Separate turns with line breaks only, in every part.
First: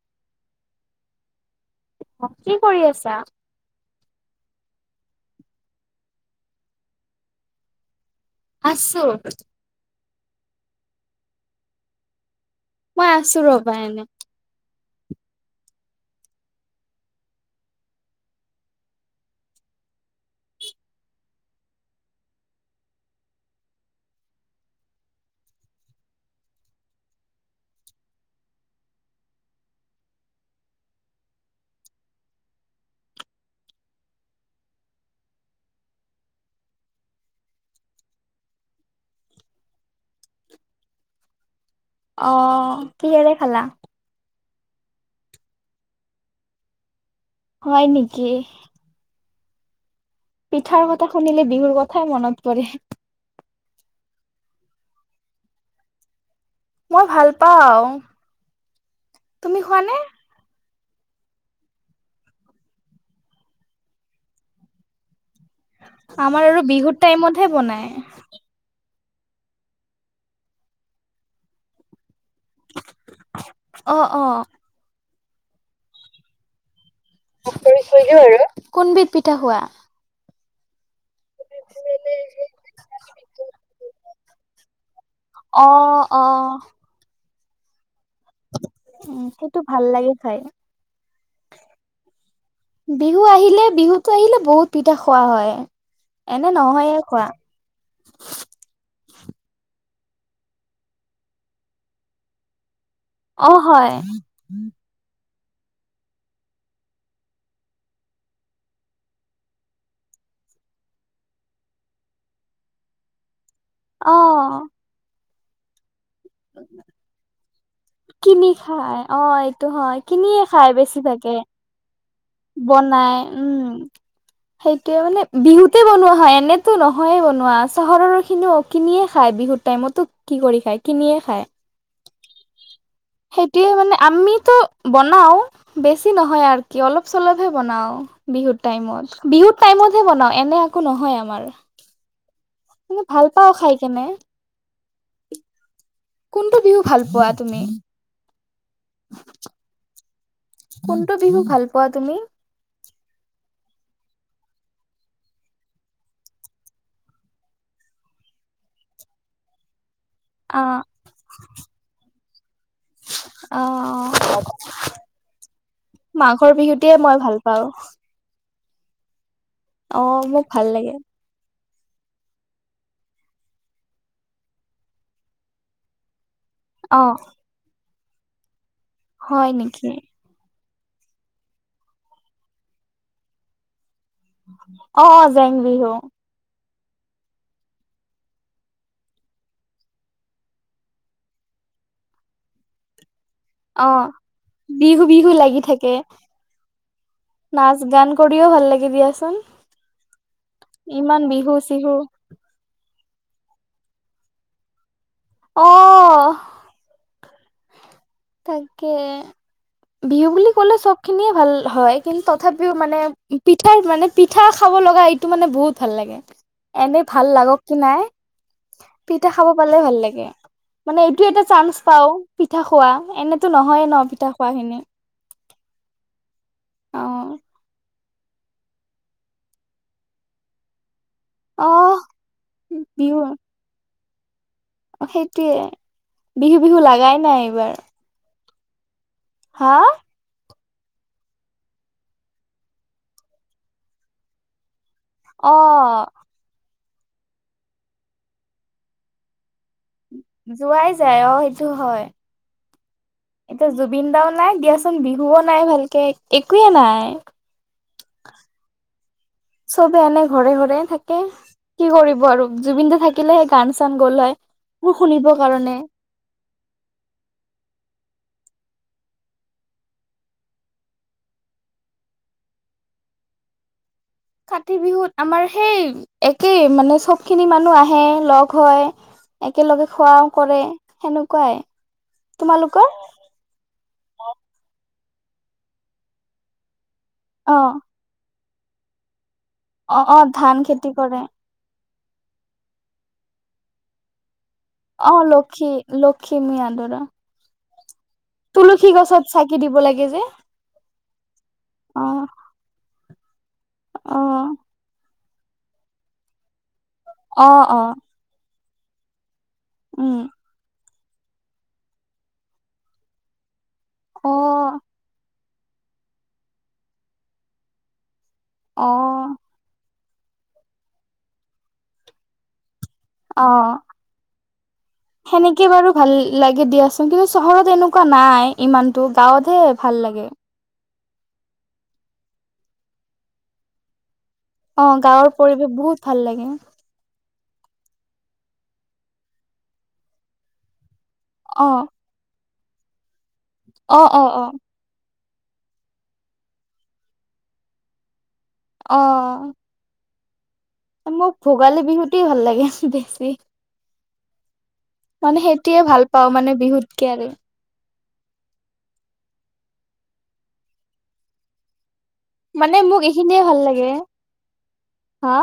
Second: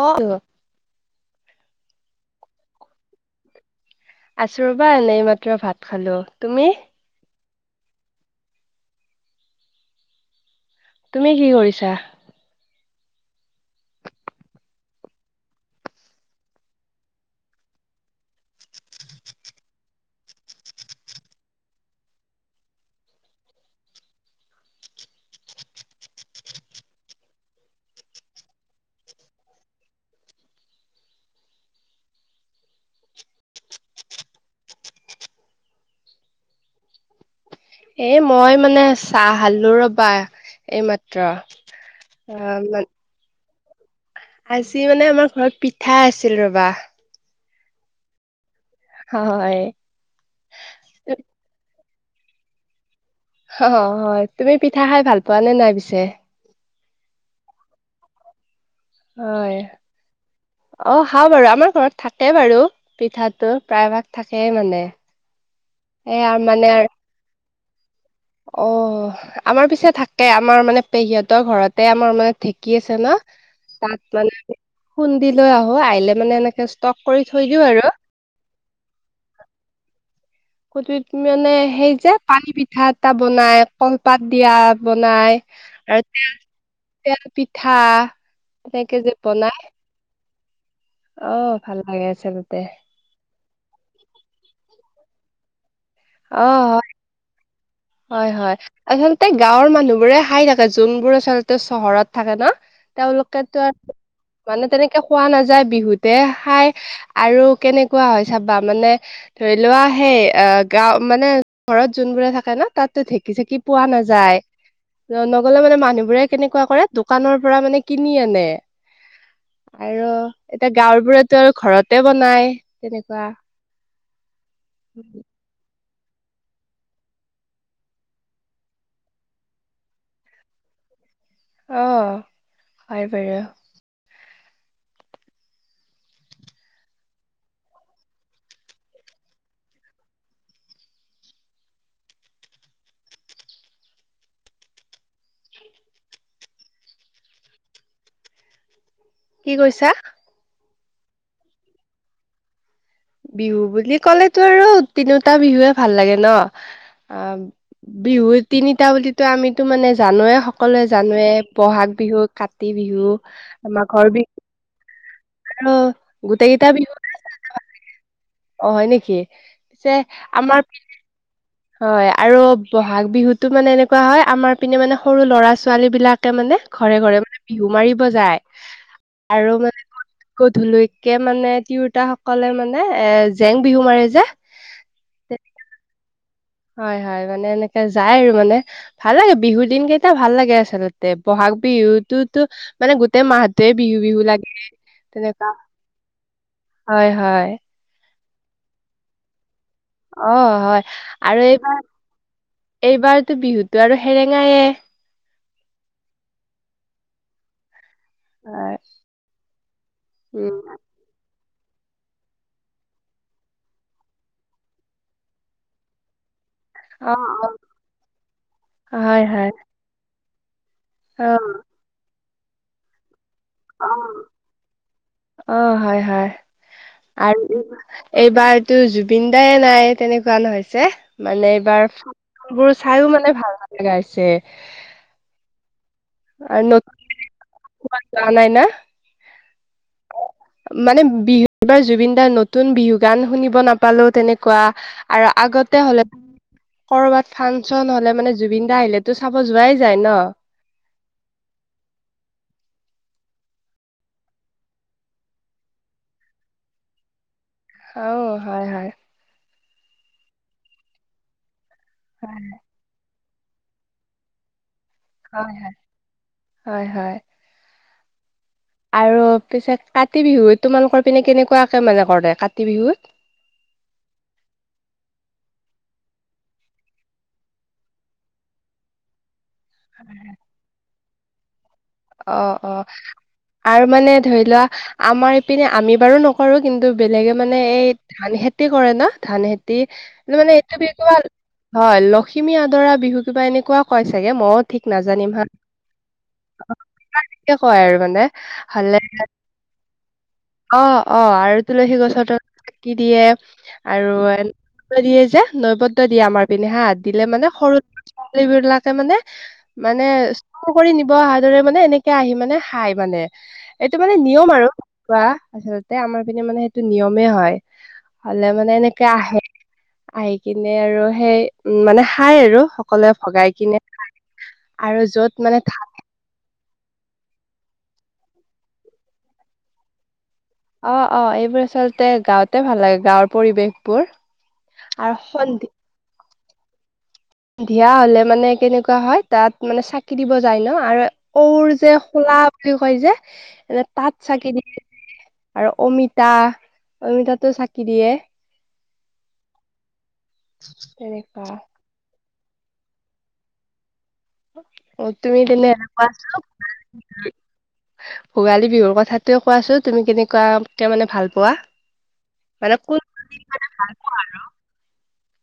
অঁ
অ', কি কৰি আছা?
আছো ৰবা এনেই মাত্ৰ ভাত খালোঁ, তুমি?
আছো।
তুমি কি কৰিছা?
মই আছো ৰবা এনে।
এ' মই মানে চাহ সালো ৰবা, এইমাত্ৰ।
অ', কিহেৰে খালা?
আজি মানে আমাৰ ঘৰত পিঠা আছিল ৰবা।
হয় নেকি?
হয়।
পিঠাৰ কথা শুনিলে বিহুৰ কথাই মনত পৰে।
হয়, তুমি পিঠা খাই ভাল পোৱা নে নাই পিছে?
মই ভাল পাওঁ।
হয়।
তুমি খোৱা নে?
অ সাও বাৰু আমাৰ ঘৰত থাকে বাৰু, পিঠাটো প্ৰায়ভাগ থাকেই মানে। এয়া
আমাৰ আৰু বিহুৰ টাইমত হে বনাই।
অহ, আমাৰ পিছে থাকে আমাৰ মানে পেহিহঁতৰ ঘৰতে আমাৰ মানে ঢেঁকি আছে
অ অ
ন? খুন্দিলৈ আহো, আহিলে মানে এনেকে ষ্টক কৰি থৈ দিও আৰু।
কোনবিধ পিঠা খোৱা?
কুনবিত মানে সেই যে পানী পিঠা এটা বনাই কলপাত দিয়া বনাই,
অ
আৰু
অ
তেল- তেল পিঠা। এনেকে যে
উম সেইটো
বনাই।
ভাল লাগে খাই।
অ' ভাল লাগে আচলতে।
বিহু আহিলে, বিহুতো আহিলে বহুত পিঠা খোৱা হয়।
অ'
এনে
হয়,
নহয়ে খোৱা
হয় হয়। আচলতে গাঁৱৰ মানুহবোৰে সাই থাকে যোনবোৰ আচলতে চহৰত থাকে ন
অ
তেওঁলোকেতো,
হয়
মানে তেনেকে খোৱা নাযায় বিহুতে সাই। আৰু কেনেকুৱা হয় চাবা মানে ধৰি লোৱা সেই অ গাওঁ মানে ঘৰত যোনবোৰে থাকে ন তাতো ঢেঁকি-চেঁকি পোৱা নাযায়।
অ।
নগ'লে মানে মানুহবোৰে কেনেকুৱা কৰে দোকানৰ পৰা মানে কিনি আনে,
খাই অ এইটো হয়
আৰু
কিনিয়ে খাই
এতিয়া গাঁৱৰ
বেছিভাগে
বোৰেটো আৰু ঘৰতে বনাই।
বনাই
তেনেকুৱা
উম্। সেইটোৱে মানে বিহুতে বনোৱা হয় এনেতো নহয়ে বনোৱা, চহৰৰ খিনিও কিনিয়ে খায় বিহুৰ টাইমতো কি কৰি খায়? কিনিয়ে খায়।
অ', হয় বাৰু
সেইটোৱে মানে আমিতো বনাও, বেছি নহয় আৰু কি অলপ চলপহে বনাও, বিহুৰ টাইমত, বিহুৰ টাইমত হে বনাও এনে একো নহয় আমাৰ। এনে ভাল পাওঁ খাই কেনে। কোনটো বিহু ভাল পোৱা তুমি? [unintelligible]
কি কৈছা?
কোনটো বিহু ভাল পোৱা তুমি?
বিহু বুলি ক'লেটো আৰু, তিনিওটা বিহুৱে ভাল লাগে ন। অঁ, বিহুৰ তিনিটা বুলি- ত, আমিটো মানে জানোৱে,
অ
সকলোৱে জানোৱে বহাগ বিহু, কাত- কাতি বিহু,
অ
মাঘৰ বিহু আৰু গোটেই
মাঘৰ
গেইটা
বিহুটোৱে
বিহু-
মই ভাল পাওঁ।
অ, হয় নেকি? পিছে
অ', মোক ভাল
আমাৰ-
[inaudible]
হয়, আৰু বহাগ বিহুটো মানে এনেকুৱা হয়, আমাৰ পিনে মানে সৰু ল'ৰা ছোৱালী বিলাকে মানে- ঘৰে
অ',
-ঘৰে মানে বিহু মাৰিব যায়।
হয়
আৰু
নেকি?
মানে- গধূলিলৈকে মানে তিৰোতাসকলে মানে এ জেং বিহু মাৰে যে।
অঁ অ জেং বিহু।
হয় হয়, মানে এনেকে যায় আৰু মানে। ভাল লাগে, বিহুৰ দিন কেইটা ভাল লাগে, আচলতে। বহাগ বিহুতটো মানে গোটেই মাহ- টোৱেই বিহু-
অ',
বিহু লাগে,
বিহু বিহু
তেনেকুৱা।
লাগি থাকে
হয় হয়।
নাচ গান কৰিও ভাল লাগে দিয়াচোন।
অঁ, হয়।
ইমান
আৰু
বিহু
এইবাৰ
চিহু
এইবাৰটো বিহুটো আৰু সেৰেঙায়ে।
অঁ'
হয়
তাকে, বিহু বুলি
উম
কলে চব- খিনিয়ে ভাল হয়, কিন্তু তথাপিও মানে পিঠাৰ মানে, পিঠা খাব লগা এইটো মানে বহুত ভাল লাগে। এনেই
অ
ভাল লাগক কি নাই,
অ হয়
পিঠা খাব
হয়
পালে ভাল লাগে। মানে এইটো
অ
এটা চান্স পাও, পিঠা খোৱা এনেতো নহয়ে ন পিঠা খোৱাখিনি।
অঁ, হয় হয়
অ',
আৰু এই- এইবাৰটো জুবিন দাই নাই, তেনেকুৱা নহৈছে। মানে এইবাৰ
অ',
ফাংচনবোৰ চাইও মানে ভাল নলগা হৈছে।
অঁ, সেইটোৱে, বিহু -বিহু লগাই নাই এইবাৰ।
যা নাই না?
হাঁ।
মানে বিহু এইবাৰ জুবিন দাৰ নতুন বিহু গান শুনিব নাপালো তেনেকুৱা। আৰু
অ
আগতে হলে কৰ'বাত ফাংচন হলে মানে জুবিন দা আহিলে- তো চাব যোৱাই যায় ন?
যোৱাই যায়, অঁ সেইটো হয়। এতিয়া জুবিন দাও নাই দিয়াচোন, বিহুও নাই ভালকে একোৱে নাই।
অও, হয় হয়।
চবে এনে ঘৰে ঘৰে থাকে। কি কৰিব আৰু জুবিনটো থাকে। থাকিলেসে গান চান গ'ল হয়। মোৰ শুনিবৰ
হয়
কাৰণে
হয় হয়। আৰু পিছে কাতি বিহুত, তোমালোকৰ পিনে কেনেকুৱাকে মানে কৰে কাতি বিহুত?
কাতি বিহুত আমাৰ সেই একেই মানে চব খিনি মানুহ আহে লগ হয়। একেলগে খোৱাও কৰে, সেনেকোৱাই।
অ অ, আৰু মানে ধৰি লোৱা, আমাৰ ইপিনে আমি বাৰু নক- কৰো কিন্তু, বেলেগে
অ
মানে এই ধান খেতি কৰে ন, ধান খেত- তি
অ অ
লো
ধান
মানে এইটো
খেতি
বিহু
কৰে
ভাল। হয়, লখিমী আদৰা বিহু, কিবা এনেকুৱা কয় চাগে, মইও ঠিক
অঁ,
নাজানিম
লক্ষী লক্ষিমী আদৰা।
তাক ঠিকে কয় আৰু মানে।
তুলসী
হলে,
গছত চাকি দিব লাগে যে।
অঁ অঁ আৰু তুলসী
অ
গছৰ তল ত চাকি দিয়ে, আৰু
অ
এই যে নৈবত' দিয়ে আমাৰ। পিনে হা, দিল মানে
অ
সৰু
অ
ছোৱালী বিলাকে মানে মানে
উম
চুৰ কৰি নিব। ধৰা মানে এনেকে আহি মানে খাই মানে। এইটো মানে
অ
নিয়ম আৰু খোৱা, তাৰপিছত তে আমাৰ পিনে মানে সেইটো নিয়মেই হয়, হলে মানে
অ
এনেকে আহে। আহি কিনে আৰু সেই উম মানে খাই আৰু। সকলে
অ
ভগাই কিনে খাই, আৰু য'ত
সেনেকে
মানে
বাৰু ভাল লাগে দিয়াচোন কিন্তু চহৰত এনেকুৱা নাই ইমানতো গাঁৱতহে ভাল লাগে।
অঁ অঁ এইবোৰ আচলতে গাঁওঁতে ভাল লাগে গাঁৱৰ পৰিৱেশবোৰ।
অঁ
আৰু
গাঁৱৰ
সন্ধি
পৰিৱেশ বহুত ভাল লাগে।
ধিয়া হলে মানে কেনেকুৱা হয় তাত মানে চাকি দিব যায় ন, আৰু ওৰ
অ
যে খোলা বুলি কয় যে, এনে
অ
তাঁত
অ অ
চাকি দিয়ে যে আৰু অমিতা অমিতাটো চাকি দিয়ে।
অঁ মোৰ
তেনেকুৱা
ভোগালী বিহুটোৱে ভাল লাগে বেছি। মানে সেইটোয়ে ভাল পাওঁ মানে বিহুতকে আৰু
[unintelligible] ভোগালী বিহুৰ কথাটোয়ে কোৱাছো তুমি কেনেকুৱা মানে ভাল পোৱা।
মানে মোক এইখিনিয়ে ভাল লাগে, হা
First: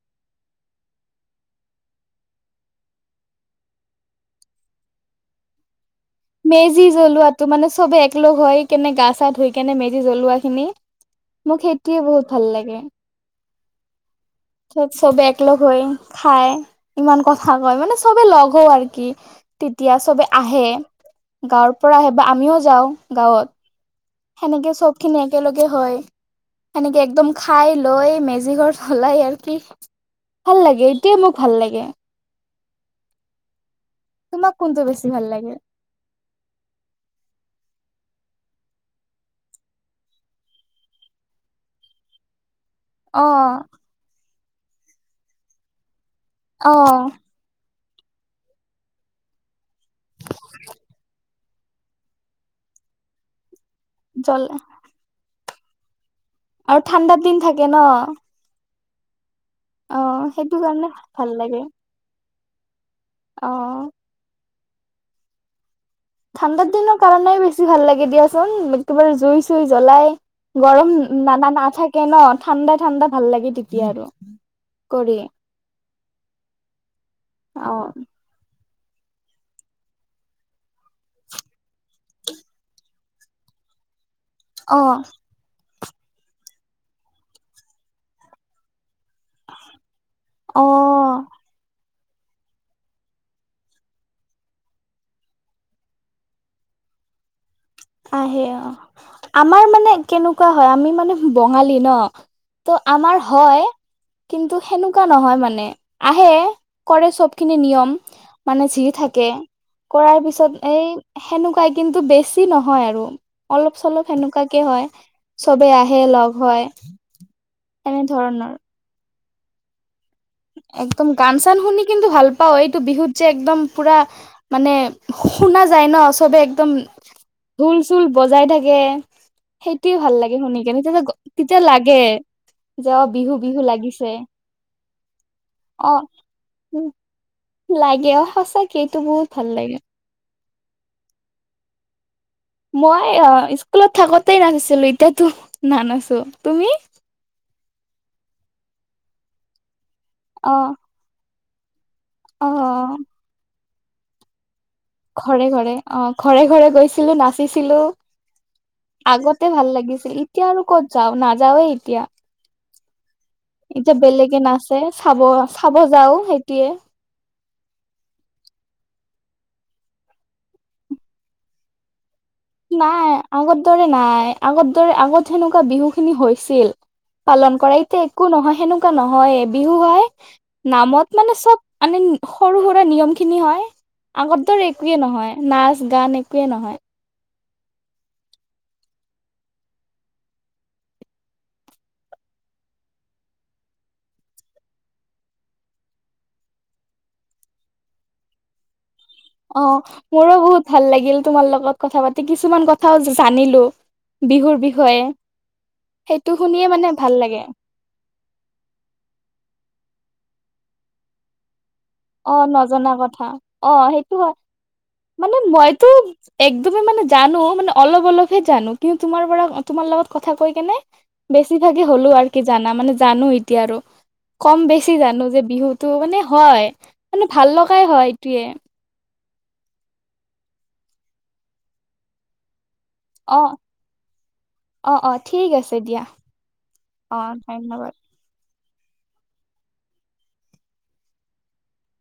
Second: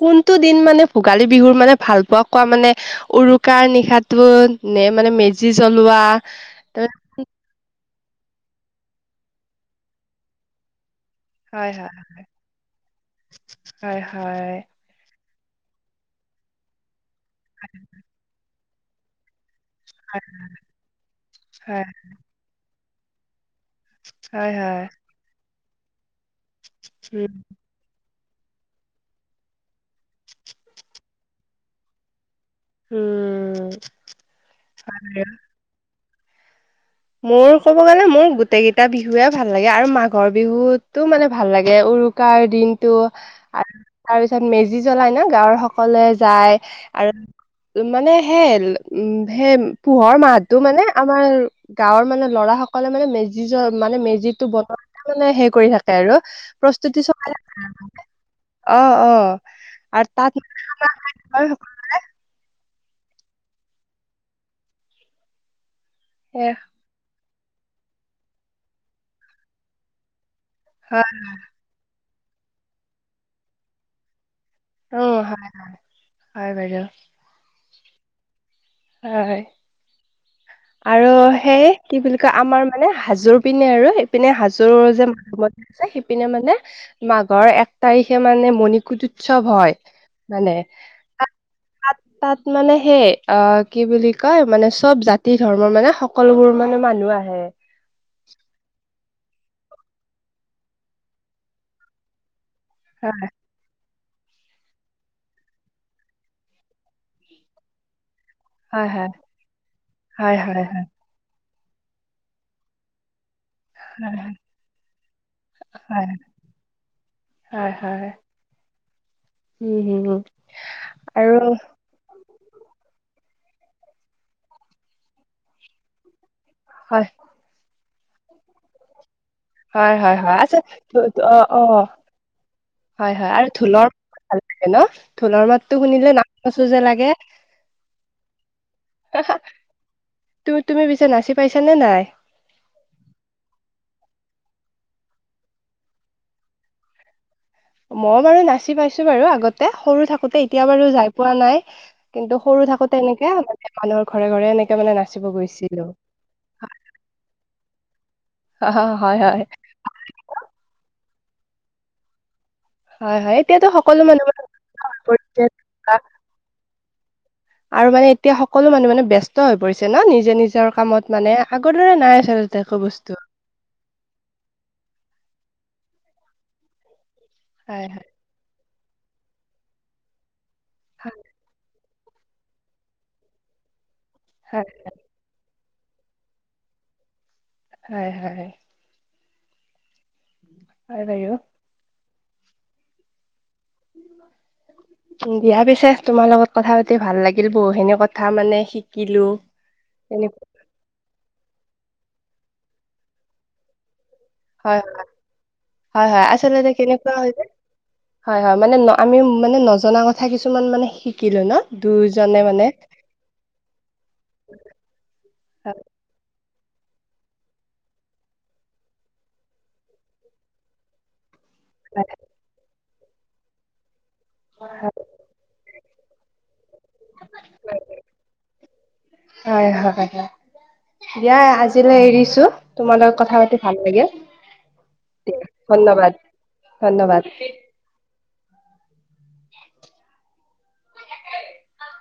কোনটো দিন মানে ভোগালী বিহুৰ মানে ভাল পোৱা কোৱা মানে? উৰুকাৰ নিশাটো নে মানে মেজি জ্বলোৱা?
মেজি
তাৰ-
জ্বলোৱাতটো মানে চবে একলগ হয় কেনে গা চা ধুই কেনে মেজি জ্বলোৱা খিনি। মোক
হয় হয়
সেইটোয়ে বহুত ভাল লাগে
হয় হয়।
ত চবে এককলগ হৈ খায়, ইমান কথা কয় মানে চবে লগ হওঁ আৰু কি? তেতিয়া চবে আহে, গাঁৱৰ
হয়
পৰা আহে বা আমিও যাওঁ গাঁৱত।
হয়
সেনেকে
হয়
চব খিনি একেলগে হয়, সেনেকে একদম
উম
খাই লৈ মেজি ঘৰ সলাই আৰু কি ভাল লাগে এতিয়া মোক ভাল লাগে।
উম।
তোমাক কোনটো বেছি ভাল লাগে?
মোৰ ক'ব গ'লে মোৰ গোটেই কেইটা বিহুৱে ভাল লাগে, আৰু মাঘৰ বিহুতো মানে ভাল লাগে উৰু কাৰ দিন টো
অ
আৰু তাৰপিছত মেজি জ্বলাই ন গাঁৱৰ সকলে যায়,
অ
আৰু মানে সেই উম সেই পোহৰ মাহটো মানে আমাৰ গাঁৱৰ মানে ল'ৰা সকলে মানে মেজি জ মানে
জল
মেজিটো বনোৱা মানে সেই কৰি থাকে আৰু।
আৰু
প্ৰস্তুতি
ঠাণ্ডাৰ
চলাই
দিন
আছে
থাকে ন
আৰু। অ অ।
অ সেইটো কাৰণে ভাল লাগে
[unintelligible]
অ ঠাণ্ডাৰ দিনৰ কাৰণে বেছি ভাল লাগে দিয়াচোন, একেবাৰে জুই চুই জ্বলাই। গৰম
হয়
না না নাথাকে ন, ঠাণ্ডাই ঠাণ্ডা ভাল লাগে তেতিয়া আৰু।
অঁ
কৰি
হয় হয় হয় বাইদেউ।
অ
হয়। আৰু সেই কি বুলি কয় আমাৰ মানে হাজোৰ পিনে আৰু ইপিনে হাজ চুৰ
অ
মাধমত আছে সিপিনে মানে মাঘৰ এক তাৰিখে মানে মণিকুটত। উৎসৱ হয় মানে।
অ
তাত তাত মানে সেই অ কি বুলি কয় মানে চব জাতি ধৰ্মৰ মানে হক। সকলোবোৰ মানে মানুহ আহে।
আহে অ আমাৰ মানে কেনেকুৱা হয় আমি মানে বঙালী ন। ত আমাৰ হয়। কিন্তু সেনেকুৱা নহয় মানে আহে কৰে চব খিনি নিয়ম। মানে যি
হয়
থাকে কৰাৰ
হয়
পিছত
হয় হয়
এই সেনেকুৱাই কিন্তু বেছি নহয়। হয় আৰু অলপ চলপ সেনেকুৱাকে হয় চবে আহে
হয়
লগ হয়।
হয় হয়
এনে
হয়
ধৰণৰ।
উম হুম হু।
একদম গান চান শুনি। কিন্তু ভাল পাওঁ এইটো বিহুত যে একদম পুৰা মানে শুনা যায় ন চবে। একদম
হয়
ঢোল চোল বজাই থাকে। সেইটোৱে
হয়
ভাল
হয় হয়
লাগে
আচ্ছা
শুনি কেনে তেতিয়া
অ
তেতিয়া
অ
লাগে। যাওঁ বিহু বিহু লাগিছে।
হেন ঢোলৰ মাত। টো
অ
শুনিলে নাচো নচো যে লাগে
লাগে অ সঁচাকে এইটো
হা
বহুত
হা।
ভাল লাগে
তুমি তুমি পিছে নাচি পাইছানে নাই।
মই অ স্কুলত থাকোতেই নাচিছিলো এতিয়াতো নানাচো তুমি।
মই বাৰু নাচি পাইছো বাৰু আগতে সৰু থাকোতে
অ
এতিয়া বাৰু যাই পোৱা নাই। কিন্তু
অ
সৰু হৈ থাকোতে এনেকে মানে মানুহৰ ঘৰে ঘৰে এনেকে মানে নাচিব
ঘৰে ঘৰে
গৈছিলো।
অ ঘৰে ঘৰে গৈছিলো নাচিছিলো
হয় হয়
আগতে ভাল লাগিছিল ইতি। এতিয়ানো ক'ত যাও নাযাওেই এতিয়া
হয় হয় এতিয়াতো
এতিয়া
সকলো মানুহ মানে
বেলেগে নাচ।
ব্যস্ত
যে
হৈ
চাব
পৰিছে।
চাব যাওঁ সেইটোৱে।
আৰু মানে এতিয়া সকলো মানুহ মানে ব্যস্ত হৈ পৰিছে ন নিজে নিজৰ কামত মানে আগৰ দৰে নাই আচল।
নাই আগৰ দৰে নাই আগৰ দৰে আগত সেনেকুৱা বিহু খিনি হৈছিল। পালন কৰা
হয়
এতিয়া
হয়
একো নহয় সেনেকুৱা নহয়ে বিহু হয় নামত মানে চব। মানে সৰু সুৰা নিয়ম খিনি হয় আগত
হয়
দৰে একোৱে নহয়। নাচ গান একোৱে নহয়।
হয় হয়। হয় বাৰু। [unintelligible] দিয়া পিছে তোমাৰ লগত কথা পাতি ভাল লাগিল বহুখিনি কথা মানে শিকিলো।
অ মোৰো
তেনেকুৱা
বহুত ভাল লাগিল তোমাৰ লগত কথা পাতি কিছুমান কথাও জানিলো। বিহুৰ
হয়
বিষয়ে
হয় হয়
সেইটো
আচলতে
শুনিয়ে মানে
কেনেকুৱা
ভাল
হয়
লাগে।
হয় হয় মানে আমি মানে নজনা কথা কিছুমান মানে শিকিলো ন
অ
দুইজনে মানে।
নজনা কথা। অ সেইটো হয় মানে মইতো। একদমেই মানে জানো মানে অলপ অলপহে জানো কিন্তু তোমাৰ পৰা তোমাৰ লগত কথা কৈ কেনে। বেছিভাগে হ'লো আৰু কি জানা মানে জানো এতিয়া আৰু। কম বেছি জানো যে বিহুটো মানে হয় মানে ভাল লগাই হয় এইটোৱে।
হয় হয় হয় দিয়া আজিলৈ এৰিছো। তোমাৰ লগত
অ
কথা পাতি ভাল লাগিল।
অ অ
দিয়া
ঠিক আছে দিয়া
ধন্যবাদ
অ
ধন্যবাদ
ধন্যবাদ।
[unintelligible] [unintelligible]